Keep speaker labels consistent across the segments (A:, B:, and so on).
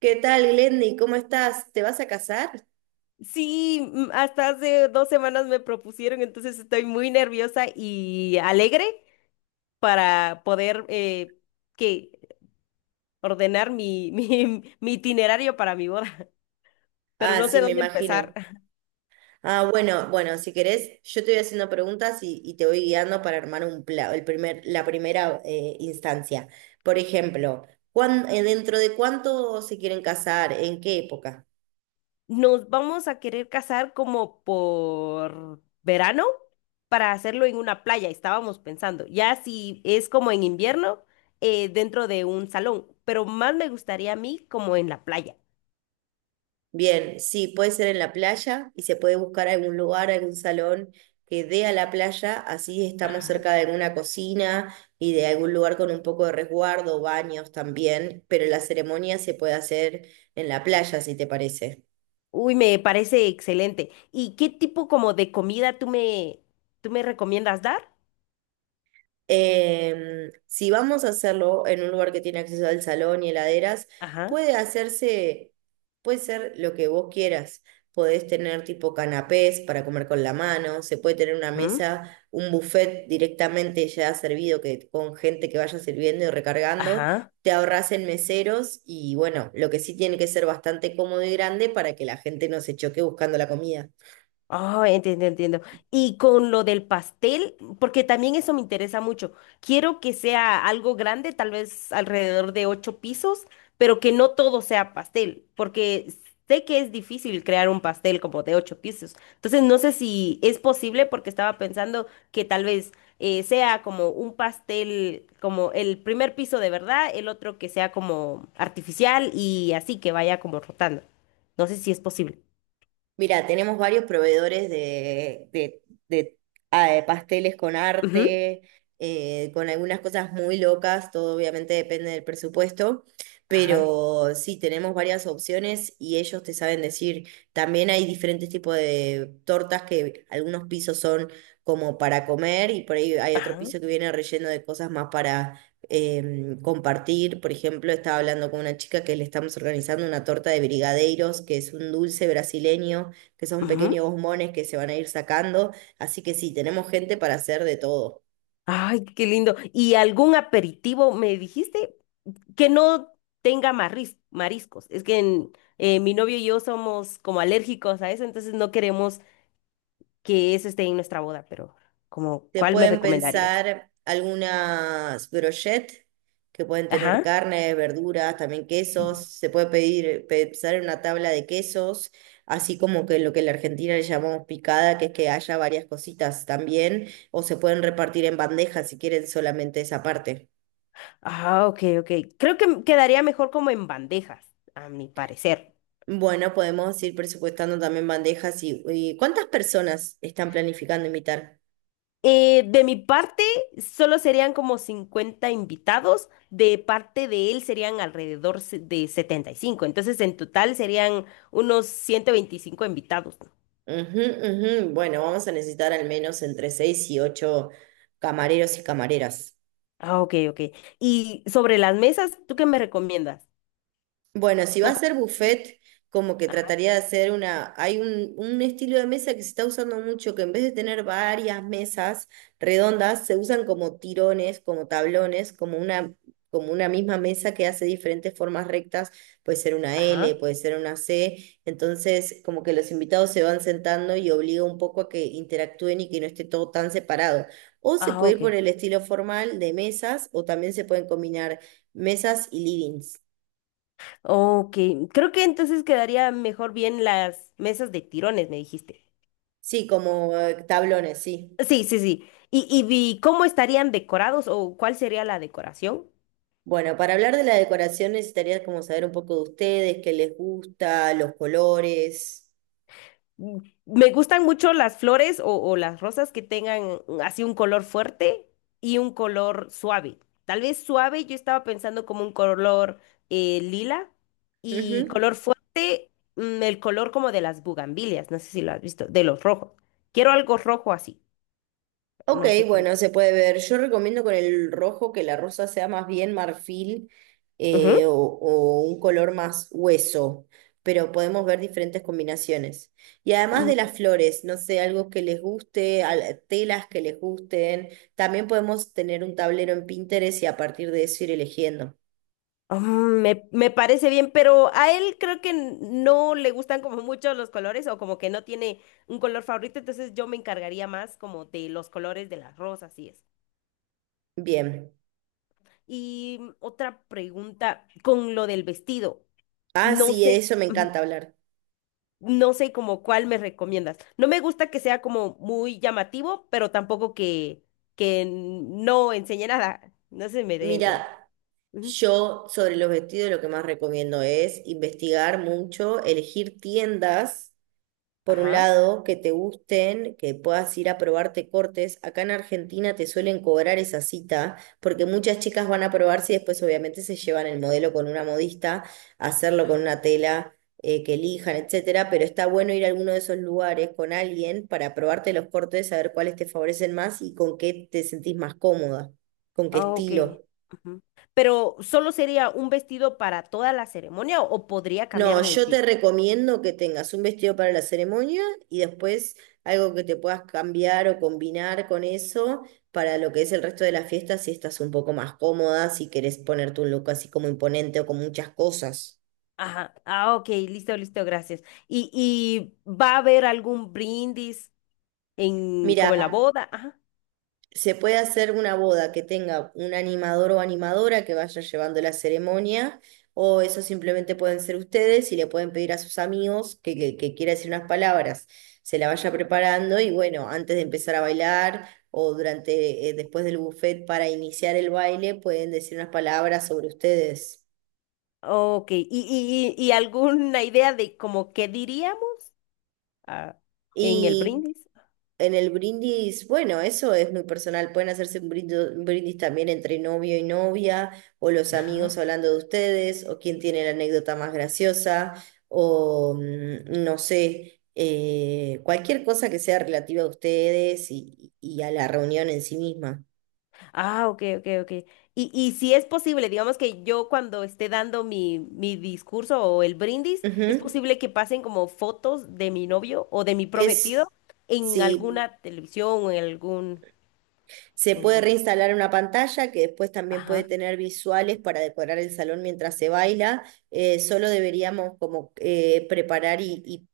A: ¿Qué tal, Glendy? ¿Cómo estás? ¿Te vas a casar?
B: Sí, hasta hace 2 semanas me propusieron, entonces estoy muy nerviosa y alegre para poder que ordenar mi, mi itinerario para mi boda, pero
A: Ah,
B: no sé
A: sí, me
B: dónde empezar.
A: imagino. Ah, bueno, bueno, si querés, yo te voy haciendo preguntas y te voy guiando para armar un pla- el primer, la primera instancia. Por ejemplo, dentro de cuánto se quieren casar? ¿En qué época?
B: Nos vamos a querer casar como por verano para hacerlo en una playa, estábamos pensando. Ya si es como en invierno, dentro de un salón, pero más me gustaría a mí como en la playa.
A: Bien, sí, puede ser en la playa y se puede buscar algún lugar, algún salón que dé a la playa, así estamos
B: Ajá.
A: cerca de alguna cocina y de algún lugar con un poco de resguardo, baños también, pero la ceremonia se puede hacer en la playa, si te parece.
B: Uy, me parece excelente. ¿Y qué tipo como de comida tú me recomiendas dar?
A: Si vamos a hacerlo en un lugar que tiene acceso al salón y heladeras,
B: Ajá.
A: puede hacerse, puede ser lo que vos quieras. Podés tener tipo canapés para comer con la mano, se puede tener una
B: Ujú.
A: mesa, un buffet directamente ya servido que, con gente que vaya sirviendo y recargando.
B: Ajá.
A: Te ahorras en meseros y bueno, lo que sí tiene que ser bastante cómodo y grande para que la gente no se choque buscando la comida.
B: Oh, entiendo, entiendo. Y con lo del pastel, porque también eso me interesa mucho. Quiero que sea algo grande, tal vez alrededor de ocho pisos, pero que no todo sea pastel, porque sé que es difícil crear un pastel como de ocho pisos. Entonces, no sé si es posible, porque estaba pensando que tal vez sea como un pastel, como el primer piso de verdad, el otro que sea como artificial y así que vaya como rotando. No sé si es posible.
A: Mira, tenemos varios proveedores de, de pasteles con
B: Ujú.
A: arte, con algunas cosas muy locas, todo obviamente depende del presupuesto,
B: Ajá.
A: pero sí, tenemos varias opciones y ellos te saben decir, también hay diferentes tipos de tortas que algunos pisos son como para comer y por ahí hay otro
B: Ajá.
A: piso que viene relleno de cosas más compartir. Por ejemplo, estaba hablando con una chica que le estamos organizando una torta de brigadeiros, que es un dulce brasileño, que son
B: Ujú.
A: pequeños bombones que se van a ir sacando. Así que sí, tenemos gente para hacer de todo.
B: Ay, qué lindo. ¿Y algún aperitivo me dijiste que no tenga mariscos? Es que mi novio y yo somos como alérgicos a eso, entonces no queremos que eso esté en nuestra boda, pero como,
A: Se
B: ¿cuál me
A: pueden
B: recomendarías?
A: pensar algunas brochettes que pueden tener
B: Ajá.
A: carne, verduras, también quesos. Se puede pedir, pensar en una tabla de quesos, así como que lo que en la Argentina le llamamos picada, que es que haya varias cositas también, o se pueden repartir en bandejas si quieren solamente esa parte.
B: Ah, ok, ok. Creo que quedaría mejor como en bandejas, a mi parecer.
A: Bueno, podemos ir presupuestando también bandejas y ¿cuántas personas están planificando invitar?
B: De mi parte, solo serían como 50 invitados, de parte de él serían alrededor de 75. Entonces en total serían unos 125 invitados, ¿no?
A: Ujú, ujú. Bueno, vamos a necesitar al menos entre seis y ocho camareros y camareras.
B: Ah, ok, ok. Y sobre las mesas, ¿tú qué me recomiendas?
A: Bueno, si va a
B: Como-
A: ser buffet, como que
B: Ajá,
A: trataría de hacer una, hay un estilo de mesa que se está usando mucho, que en vez de tener varias mesas redondas, se usan como tirones, como tablones, como una misma mesa que hace diferentes formas rectas, puede ser una L,
B: ajá.
A: puede ser una C, entonces como que los invitados se van sentando y obliga un poco a que interactúen y que no esté todo tan separado. O se
B: Ah,
A: puede ir por
B: ok.
A: el estilo formal de mesas, o también se pueden combinar mesas y livings.
B: Ok, creo que entonces quedaría mejor bien las mesas de tirones, me dijiste.
A: Sí, como tablones, sí.
B: Sí, sí, sí. ¿Y cómo estarían decorados o cuál sería la decoración?
A: Bueno, para hablar de la decoración necesitaría como saber un poco de ustedes, qué les gusta, los colores.
B: Mm, Me gustan mucho las flores o las rosas que tengan así un color fuerte y un color suave. Tal vez suave, yo estaba pensando como un color lila y
A: Ujú.
B: color fuerte, el color como de las bugambilias, no sé si lo has visto, de los rojos. Quiero algo rojo así,
A: Ok,
B: no sé cómo.
A: bueno, se puede ver. Yo recomiendo con el rojo que la rosa sea más bien marfil o un color más hueso, pero podemos ver diferentes combinaciones. Y además de
B: Ujú.
A: las flores, no sé, algo que les guste, al- telas que les gusten. También podemos tener un tablero en Pinterest y a partir de eso ir eligiendo.
B: Me parece bien, pero a él creo que no le gustan como mucho los colores o como que no tiene un color favorito, entonces yo me encargaría más como de los colores de las rosas y eso.
A: Bien.
B: Y otra pregunta con lo del vestido.
A: Ah,
B: No
A: sí, de
B: sé,
A: eso me
B: ujú,
A: encanta hablar.
B: no sé como cuál me recomiendas. No me gusta que sea como muy llamativo, pero tampoco que, no enseñe nada. No se me dé a entender.
A: Mira,
B: Ujú.
A: yo sobre los vestidos lo que más recomiendo es investigar mucho, elegir tiendas por un
B: Ajá.
A: lado, que te gusten, que puedas ir a probarte cortes. Acá en Argentina te suelen cobrar esa cita, porque muchas chicas van a probarse y después obviamente se llevan el modelo con una modista, a hacerlo con una tela que elijan, etcétera. Pero está bueno ir a alguno de esos lugares con alguien para probarte los cortes, saber cuáles te favorecen más y con qué te sentís más cómoda, con qué
B: Ah, ok.
A: estilo.
B: Ujú. Pero solo sería un vestido para toda la ceremonia o podría cambiar
A: No,
B: de
A: yo
B: vestido.
A: te recomiendo que tengas un vestido para la ceremonia y después algo que te puedas cambiar o combinar con eso para lo que es el resto de la fiesta si estás un poco más cómoda, si querés ponerte un look así como imponente o con muchas cosas.
B: Ajá. Ah, ok, listo, listo, gracias. ¿Y va a haber algún brindis en como en la
A: Mira,
B: boda? Ajá.
A: se puede hacer una boda que tenga un animador o animadora que vaya llevando la ceremonia, o eso simplemente pueden ser ustedes y le pueden pedir a sus amigos que quiera decir unas palabras, se la vaya preparando y bueno, antes de empezar a bailar o durante, después del buffet para iniciar el baile, pueden decir unas palabras sobre ustedes.
B: Ok. ¿Y alguna idea de como qué diríamos ah, en el
A: Y
B: brindis?
A: En el brindis, bueno, eso es muy personal. Pueden hacerse un brindis, también entre novio y novia, o los amigos hablando de ustedes, o quién tiene la anécdota más graciosa, o no sé, cualquier cosa que sea relativa a ustedes y a la reunión en sí misma.
B: Ah, ok, ok, ok. Y si es posible, digamos que yo cuando esté dando mi discurso o el brindis, es
A: Ujú.
B: posible que pasen como fotos de mi novio o de mi
A: Es,
B: prometido en
A: sí.
B: alguna televisión o en algún...
A: Se
B: En
A: puede
B: algún...
A: reinstalar una pantalla que después también puede tener visuales para decorar el salón mientras se baila. Solo deberíamos como preparar y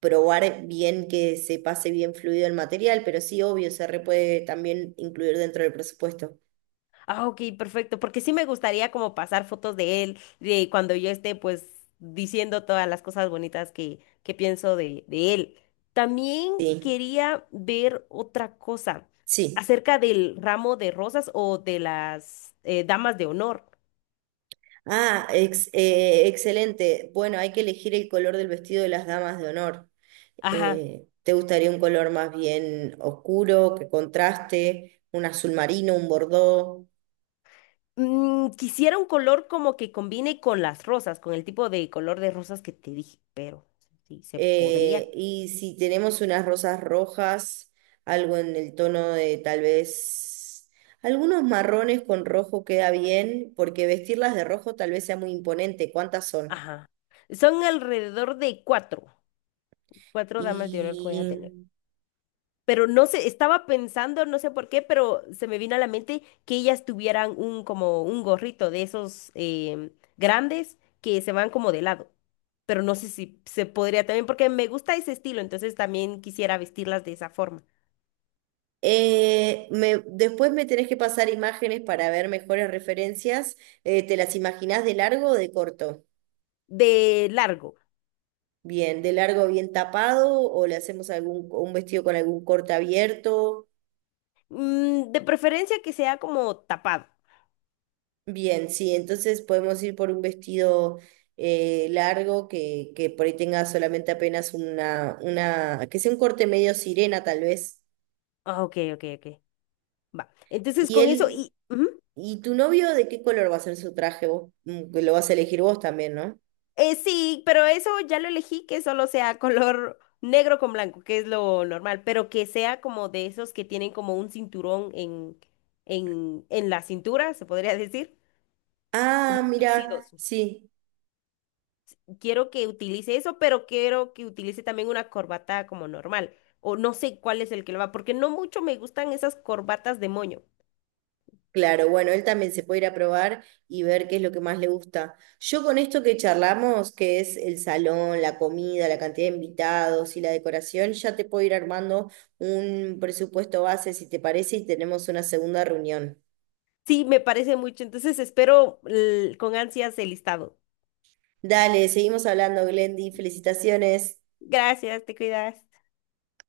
A: probar bien que se pase bien fluido el material, pero sí, obvio, se re puede también incluir dentro del presupuesto.
B: Ah, ok, perfecto, porque sí me gustaría como pasar fotos de él, de cuando yo esté pues diciendo todas las cosas bonitas que, pienso de él. También
A: Sí,
B: quería ver otra cosa
A: sí.
B: acerca del ramo de rosas o de las damas de honor.
A: Ah, excelente. Bueno, hay que elegir el color del vestido de las damas de honor.
B: Ajá.
A: ¿Te gustaría un color más bien oscuro, que contraste? Un azul marino, un bordó.
B: Quisiera un color como que combine con las rosas, con el tipo de color de rosas que te dije, pero sí, se podría.
A: Y si tenemos unas rosas rojas, algo en el tono de tal vez algunos marrones con rojo queda bien, porque vestirlas de rojo tal vez sea muy imponente. ¿Cuántas son?
B: Ajá. Son alrededor de cuatro damas de honor que voy a tener.
A: Y
B: Pero no sé, estaba pensando, no sé por qué, pero se me vino a la mente que ellas tuvieran un como un gorrito de esos grandes que se van como de lado. Pero no sé si se podría también, porque me gusta ese estilo, entonces también quisiera vestirlas de esa forma,
A: eh, me- después me tenés que pasar imágenes para ver mejores referencias. ¿Te las imaginás de largo o de corto?
B: de largo.
A: Bien, de largo bien tapado o le hacemos algún un vestido con algún corte abierto.
B: De preferencia que sea como tapado.
A: Bien, sí, entonces podemos ir por un vestido largo que por ahí tenga solamente apenas que sea un corte medio sirena tal vez.
B: Ah, ok, ok, ok. Va. Entonces
A: Y
B: con eso
A: él,
B: y... ujú.
A: ¿y tu novio de qué color va a ser su traje vos? Mm, que lo vas a elegir vos también, ¿no?
B: Sí, pero eso ya lo elegí que solo sea color negro con blanco, que es lo normal, pero que sea como de esos que tienen como un cinturón en, en la cintura, se podría decir,
A: Ah,
B: como un tuxedo.
A: mira, sí.
B: Quiero que utilice eso, pero quiero que utilice también una corbata como normal, o no sé cuál es el que lo va, porque no mucho me gustan esas corbatas de moño.
A: Claro, bueno, él también se puede ir a probar y ver qué es lo que más le gusta. Yo con esto que charlamos, que es el salón, la comida, la cantidad de invitados y la decoración, ya te puedo ir armando un presupuesto base, si te parece, y tenemos una segunda reunión.
B: Sí, me parece mucho, entonces espero con ansias el listado.
A: Dale, seguimos hablando, Glendy. Felicitaciones.
B: Gracias, te cuidas.